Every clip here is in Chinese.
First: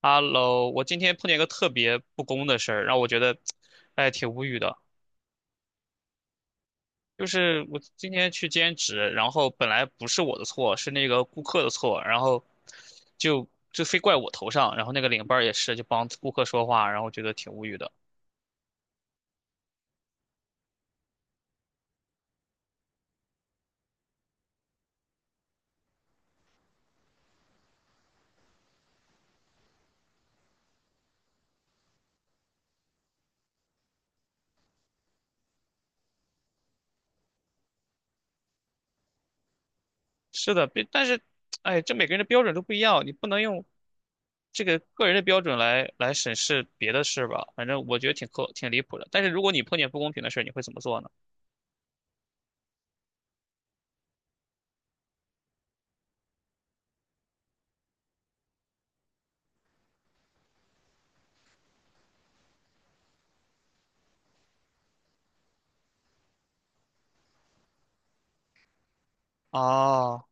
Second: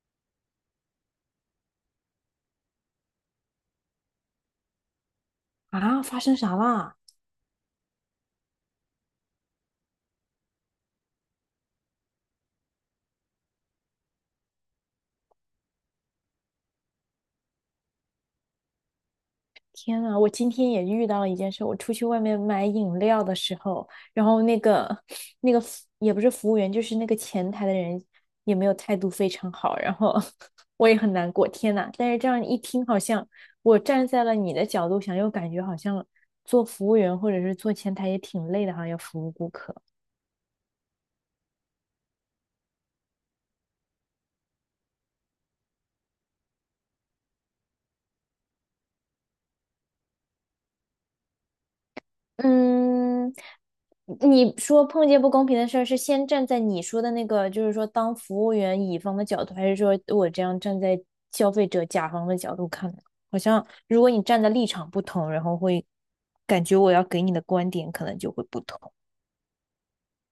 Hello，我今天碰见一个特别不公的事儿，让我觉得，哎，挺无语的。啊，发生啥啦？就是我今天去兼职，然后本来不是我的错，是那个顾客的错，然后就非怪我头上，然后那个领班儿也是，就帮顾客说话，然后觉得挺无语的。天呐，我今天也遇到了一件事。我出去外面买饮料的时候，然后那个服也不是服务员，就是那个前台的人也没有态度非常好，然后 我也很难过。天呐，但是这样一听，好像我站在了你的角度想，又感觉好像做服务员或者是做前台也挺累的，好像要服务顾客。是的，别但是，哎，这每个人的标准都不一样，你不能用这个个人的标准来审视别的事吧？反正我觉得挺苛挺离谱的。但是如果你碰见不公平的事儿，你会怎么做呢？嗯，你说碰见不公平的事儿，是先站在你说的那个，就是说当服务员乙方的角度，还是说我这样站在消费者甲方的角度看呢？好像如果你站的立场不同，然后会感觉我要给你的观点可能就会不同。哦。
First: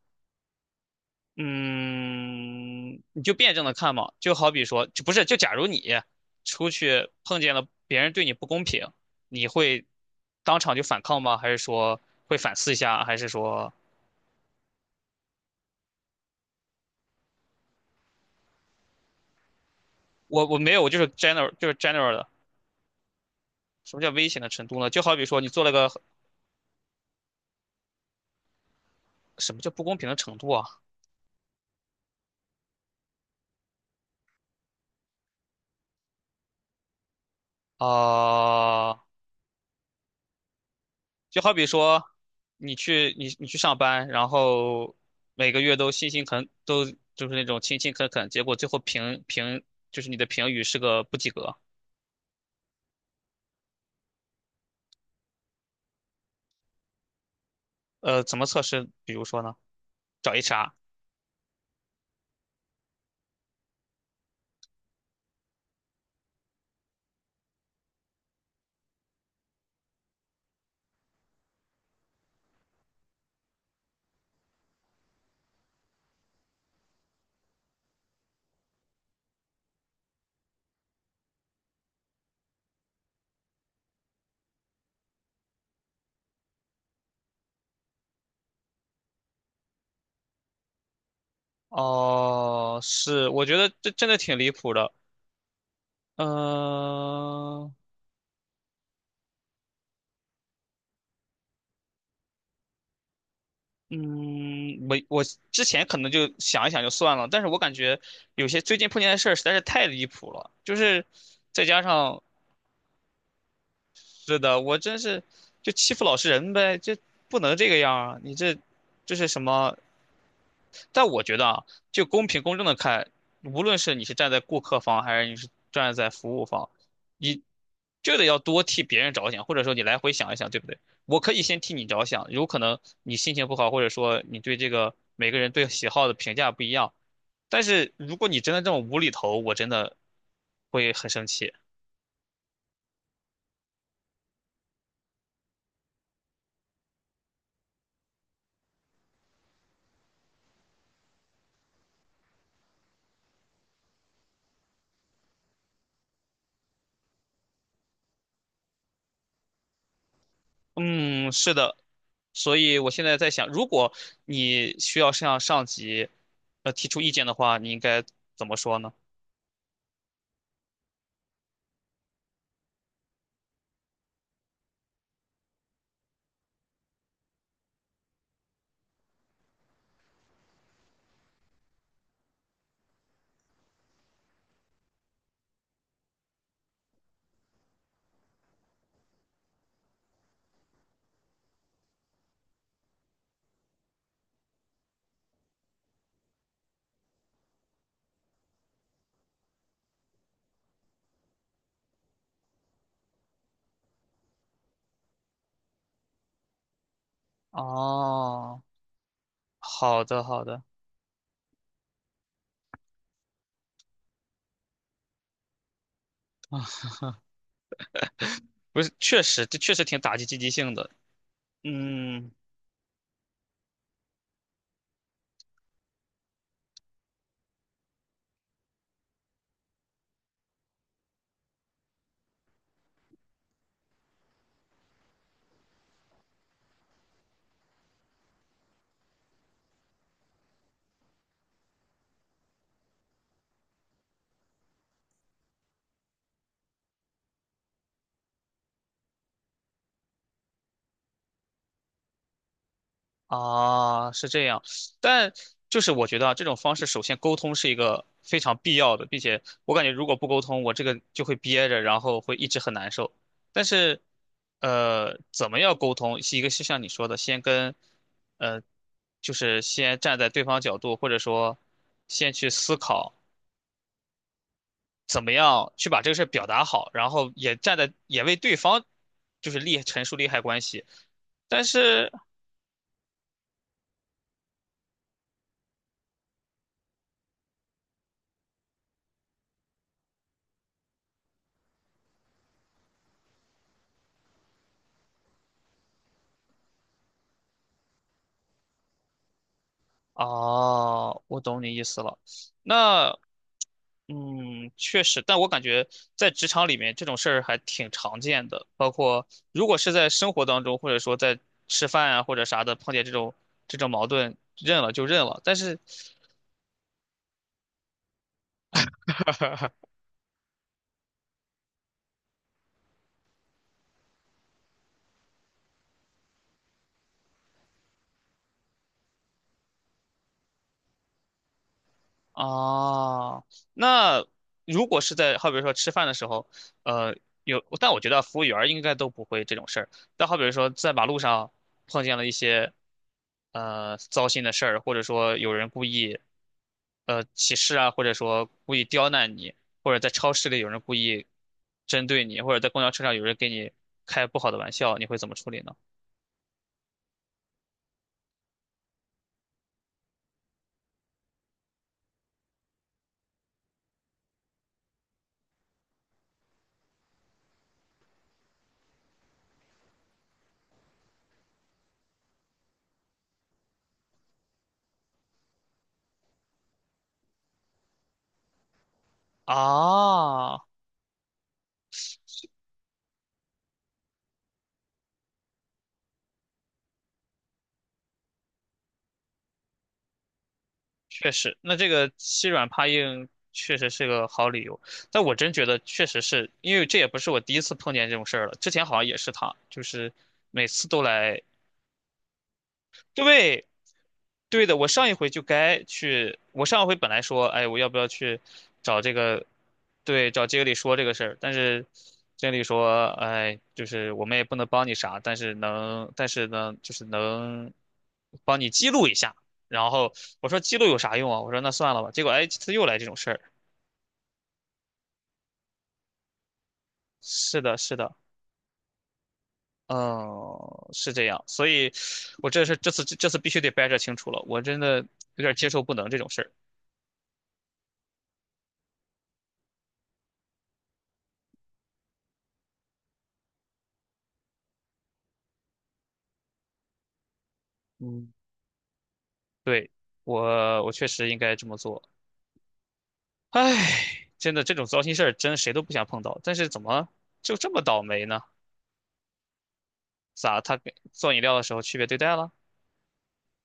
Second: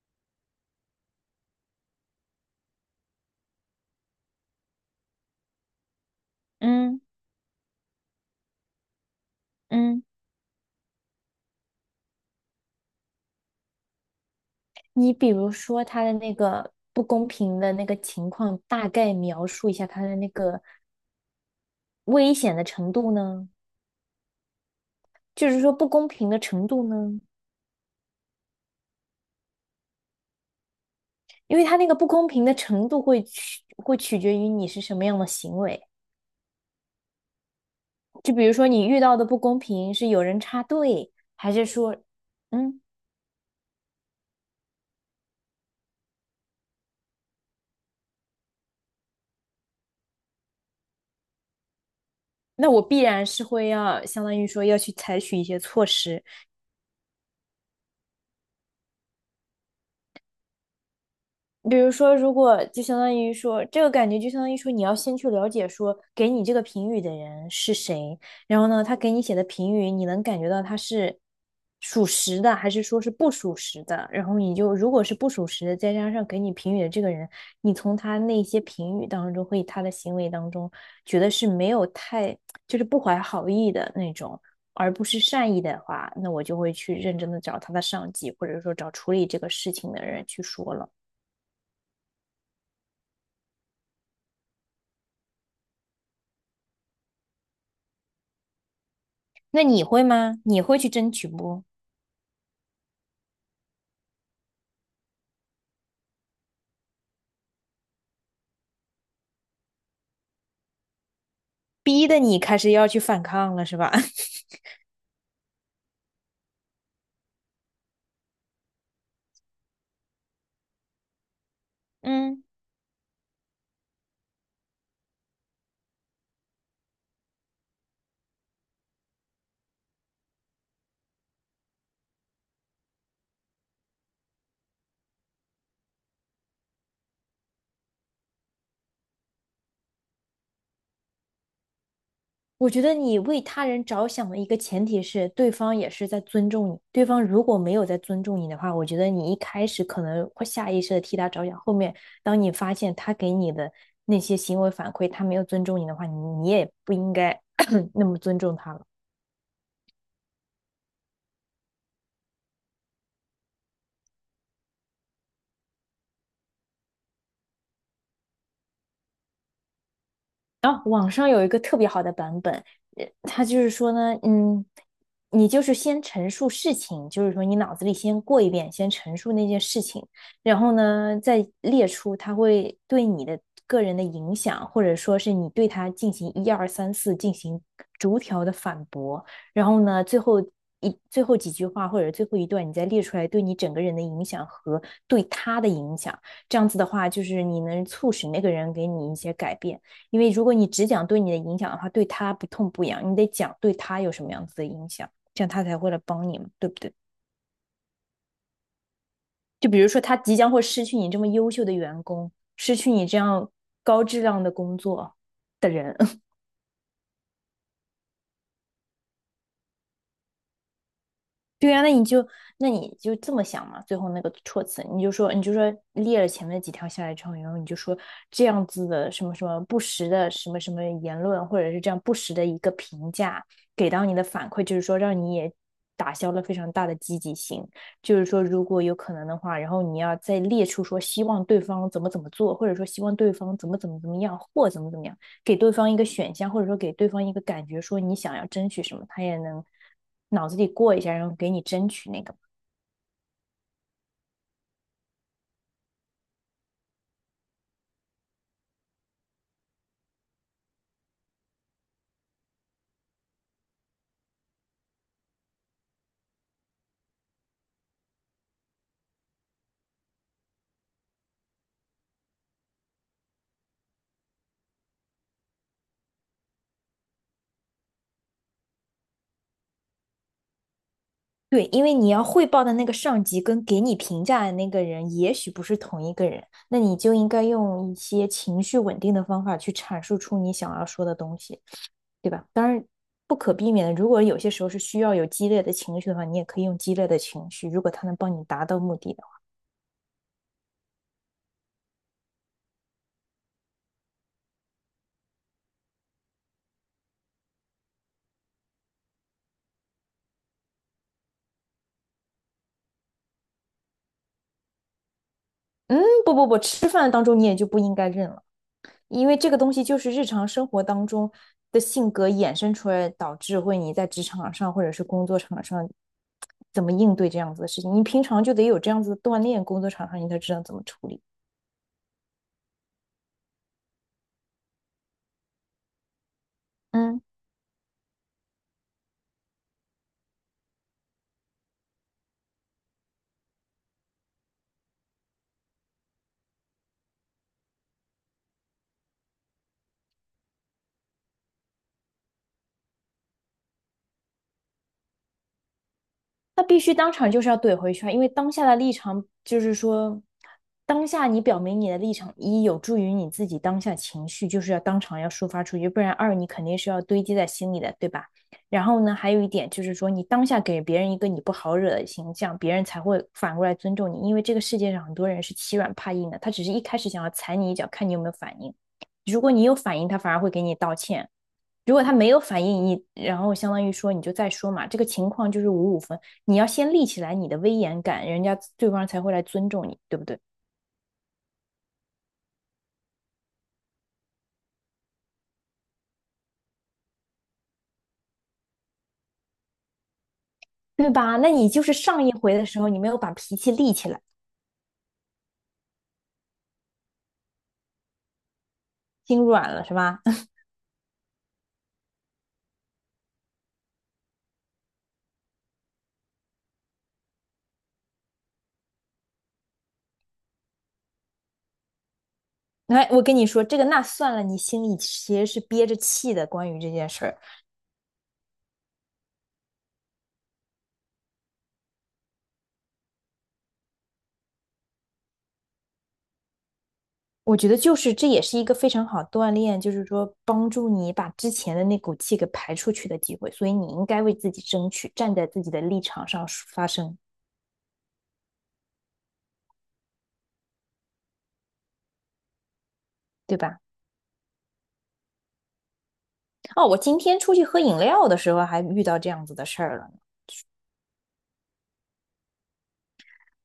嗯，你就辩证的看嘛，就好比说，就不是，就假如你出嗯，去碰见了别人对你不公平，你会嗯，当场就反抗吗？还是说会反思一下？还是说你比如说他的那个不公平的那个情况，大概描述一下他的那我个没有，我就是 general 就是 general 的。危险的程度呢？什么叫危险的程度呢？就好比说你就是做了说不个公平的程度呢？什么叫不公平的程度啊？因为它那个不公平的程度会取决于你是什么样的行为。就比如说你啊、遇到的不公平是有人插队，就好还是比说，说，你嗯，去你去上班，然后每个月都辛辛恳都就是那种勤勤恳恳，结果最后就是你的评语是个不及格。那我必然是会要相当于说要去采取一些措施。怎么测试？比如说呢，找 HR。比如说，如果就相当于说，这个感觉就相当于说，你要先去了解说给你这个评语的人是谁，然后呢，他给你写的评语，你能感觉到他是属实的，还是说是不属实的，然后你就如果是不属实的，再加上给你评语的这个人，你从他那些评语当中和他的行为当中，觉得是没有太就是不怀好意的那种，而不是善意的话，那我就会去认真的找他的上级，或者说找处理这个事情的人去说了。哦，是，我觉得这真的挺离谱的。嗯、那你会吗？你会去争取不？嗯，我之前可能就想一想就算了，但是我感觉有些最近碰见的事儿实在是太离谱了，就是再加逼得上你开始要去反抗了，是吧？是的，我真是就欺负老实人呗，就不能这个样啊！你这这是什么？但我觉得啊，就公平嗯，公正的看，无论是你是站在顾客方，还是你是站在服务方，你就得要多替别人着想，或者说你来回想一想，对不对？我可以先替你着想，有可能你心情不好，或者说你对这个每个人对喜好的评价不一样，但是如果你真的这么无厘头，我真的会很生气。我觉得你为他人着想的一个前提是，对方也是在尊重你。对方如果没有在尊重你的话，我觉得你一开始可能会下意识的替他着想，后面当你发现他给你的那些行为反馈，他没有尊重你的话，你也不应该 那么尊重他了。嗯，是的，所以我现在在想，如果你需要向上级提出意见的话，你应该怎么说呢？然后网上有一个特别好的版本，它就是说呢，嗯，你就是先陈述事情，就是说你脑子里先过一遍，先陈述那件事情，然后呢，再列出它会对你的个人的影响，或者说是你对他进行一二三四进行逐条的反驳，然后呢，最后几句话或者最后一段，你再列出来对你整个人的影响和对他的影响，这样子的话，就是你能促使那个人给你一些改变。因为如果你只讲对你的影响的话，对他不痛不痒，你得讲对他有什么样子的影响，这样他才会来帮你嘛，对不对？哦，就比如说好他的即好将会的，失去你这么优秀的员工，失去你这样高质量的工作的人，不是，确实这确实挺打击积极性的。对呀，嗯，那你就这么想嘛，最后那个措辞，你就说列了前面几条下来之后，然后你就说这样子的什么什么不实的什么什么言论，或者是这样不实的一个评价，给到你的反馈就是说让你也打消了非常大的积极性，就是说如果有可能的话，然后你要再列出说希望对方怎么怎么做，或者说希望对方怎么怎么怎么样或怎么怎么样。给对方一个选项，或者说给对方一个感觉，说你想要争取什么，他也能脑子里过一下，然后给你争取那个。啊，是这样，但就是我觉得啊，这种方式首先沟通是一个非常必要的，并且我感觉如果不沟通，我这个就会憋着，然后会一直很难受。但是，呃，怎么样沟通？是一个是像你说的，先跟，呃，就是先站在对方角度，或者说先去思考怎么样去把这个事儿表达好，然后也站在也为对方就是利陈述利害关系。但对，因为你是要汇报的那个上级跟给你评价的那个人，也许不是同一个人，那你就应该用一些情绪稳定的方法去阐述出你想要说的东西，对吧？当然，不可避免的，如果有些时候是需要有激烈的情绪的话，你也可以用激烈的情绪，如果他能帮你达到目的的话。哦，我懂你意思了。那，嗯，确实，但我感觉在职场里面这种事儿还挺常见的，包括如果是在生活当中，或者说在吃饭啊或者啥的碰见这种矛盾，认了就认了。但是嗯，不不不，吃饭当中你也就不应该认了。因为这个东西就是日常生活当中的性格衍生出来，导致会你在职场上或者是工作场上怎么应对这样子的事情。你平常就得有这样子的锻炼，工作场上你才知道怎么处理。哦，那如果是在好比说吃饭的时候，呃，嗯。有，但我觉得服务员儿应该都不会这种事儿。但好比说在马路上碰见了一些糟心的事儿，或者说有人故意歧视啊，或者说故意刁难你，或者在超市里有人故意针对你，或者在公交车上有人给你开不好的玩笑，你会怎么处理呢？那必须当场就是要怼回去啊，因为当下的立场就是说，当下你表明你的立场，一有助于你自己当下情绪，就是要当场要抒发出去，不然二你肯定是要堆积在心里的，对吧？然后呢，还有一点就是说，你当下给别人一个你不好惹的形象，别人才会反过来尊重你，因为这个世界上很多人是欺软怕硬的，他只是一开始想要踩你一脚，看你有没有反应。如果你有反应，他反而会啊、给你道歉。如果他没有反应你，然后相当于说你就再说嘛，这个情况就是五五分，你要先立起来你的威严感，人家对方才会来尊重你，对不对？确实，那这个欺软怕硬确实是个好理由，但我真觉得确实是因为这也不是我第一次碰见这种事儿了，之前好像也是他，就是每次都对吧？来，那你就是上一回的时候，你没有把脾对，气立起来，对的，我上一回就该去，我上一回本来说，哎，我要不要去找这心个，软了是吧？对，找 经理说这个事儿，但是经理说，哎，就是我们也不能帮你啥，但是能，但是呢，就是能帮你记录一下。然后我说记录有啥用啊？我说那算了吧。结果哎，这次又来这来，种我事跟儿。你说，这个那算了，你心里其实是憋着气的。关于这件事儿，是的，是的，嗯，是这样，所以我这是这次必须得掰扯清楚了，我真的有点接受不能这种事儿。我觉得就是这也是一个非常好锻炼，就是说帮助你把之前的那股气给排出去的机会。所以你应该为自己争取，站在自己的立场上发声，嗯对，我确实应该这么做。对吧？唉，真的这种糟心事儿，真谁都不想碰到。但是怎哦，我么今天出就去这喝么饮倒霉料的呢？时候还遇到这样子的事儿了呢。咋他给做饮料的时候区别对待了？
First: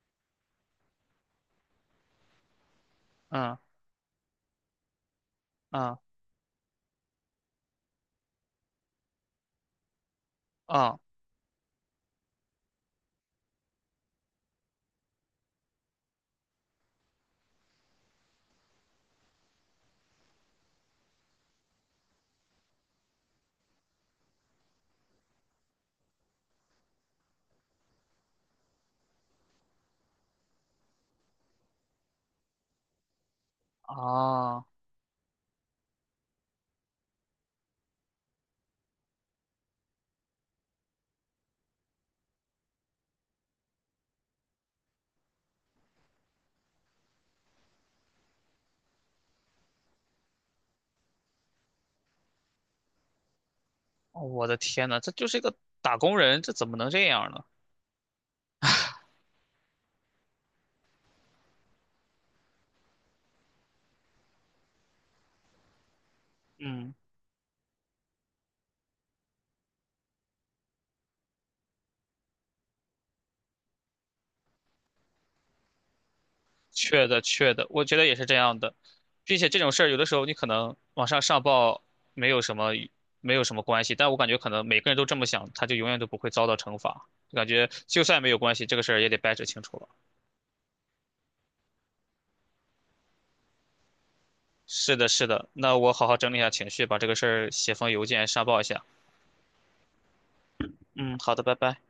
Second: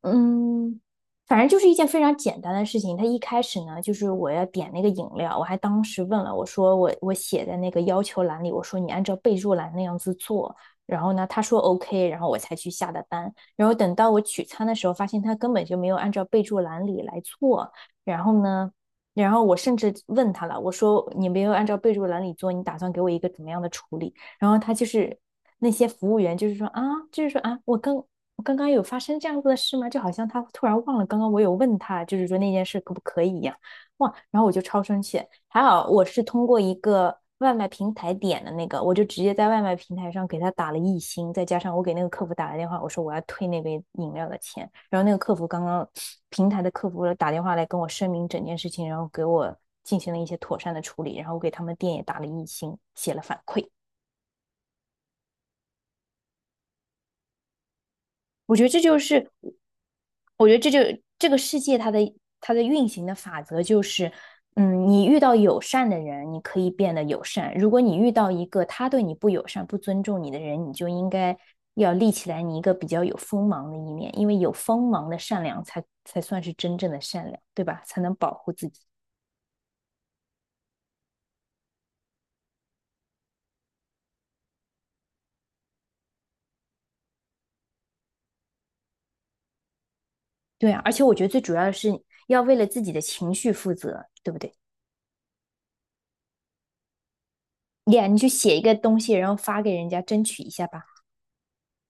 嗯，反正就是一件非常简单的事情。他一开嗯始呢，就是我要点那个饮料，我还当嗯时问了，我说我写在那个要求栏里，我说你按照备注栏那样子做。嗯然后呢，他说 OK，然后我才去下的单。然后等到我取餐的时候，发现他根本就没有按照备注栏里来做。然后呢，然后我甚至问他了，我说你没有按照备注栏里做，你打算给我一个怎么样的处理？然后他就是那些服务员，就是说啊，我刚刚有发生这样子的事吗？就好像他突然忘了刚刚我有问他，就是说那件事可不可以一样。哇，然后我就啊！超生气。还好我是通过一个外卖平台点的那个，我就直接在外卖平台上给他打了一星，再加上我给那个客服打了电话，我说我要退那杯饮料的钱。然后那个客服刚刚平台的客服打电话来跟我声明整件事情，然后给我进行了一些妥善的处理，然后我给他们店也打了一星，写了反馈。我的天呐，这就是一个打工人，这怎么能这样呢？我觉得这就是，我觉得这就这个世界它的运行的法则就是，嗯，你遇到友善的人，你可以嗯。变得友善；如果你遇到一个他对你不友善、不尊重你的人，你就应该要立起来你一个比较有锋芒的一面，因为有锋芒的善良才算是真正的确的，善良，确对的，吧？我觉才得也能是保这护样自的，己。并且这种事儿有的时候你可能往上上报没有什么没有什么关系，但我感觉可能每个人都这么想，他就永远都不会遭到惩罚。感觉就算没有关系，这个事儿也得掰扯清楚了。对啊，而且我觉得最主要的是要为了自己的情绪负责，对不对？是的，是的，那我好好整理一下情绪，把这个事儿写封邮呀，你件去上写报一一个下。东西，然后发给人家，争取一下吧。嗯，好的，拜拜。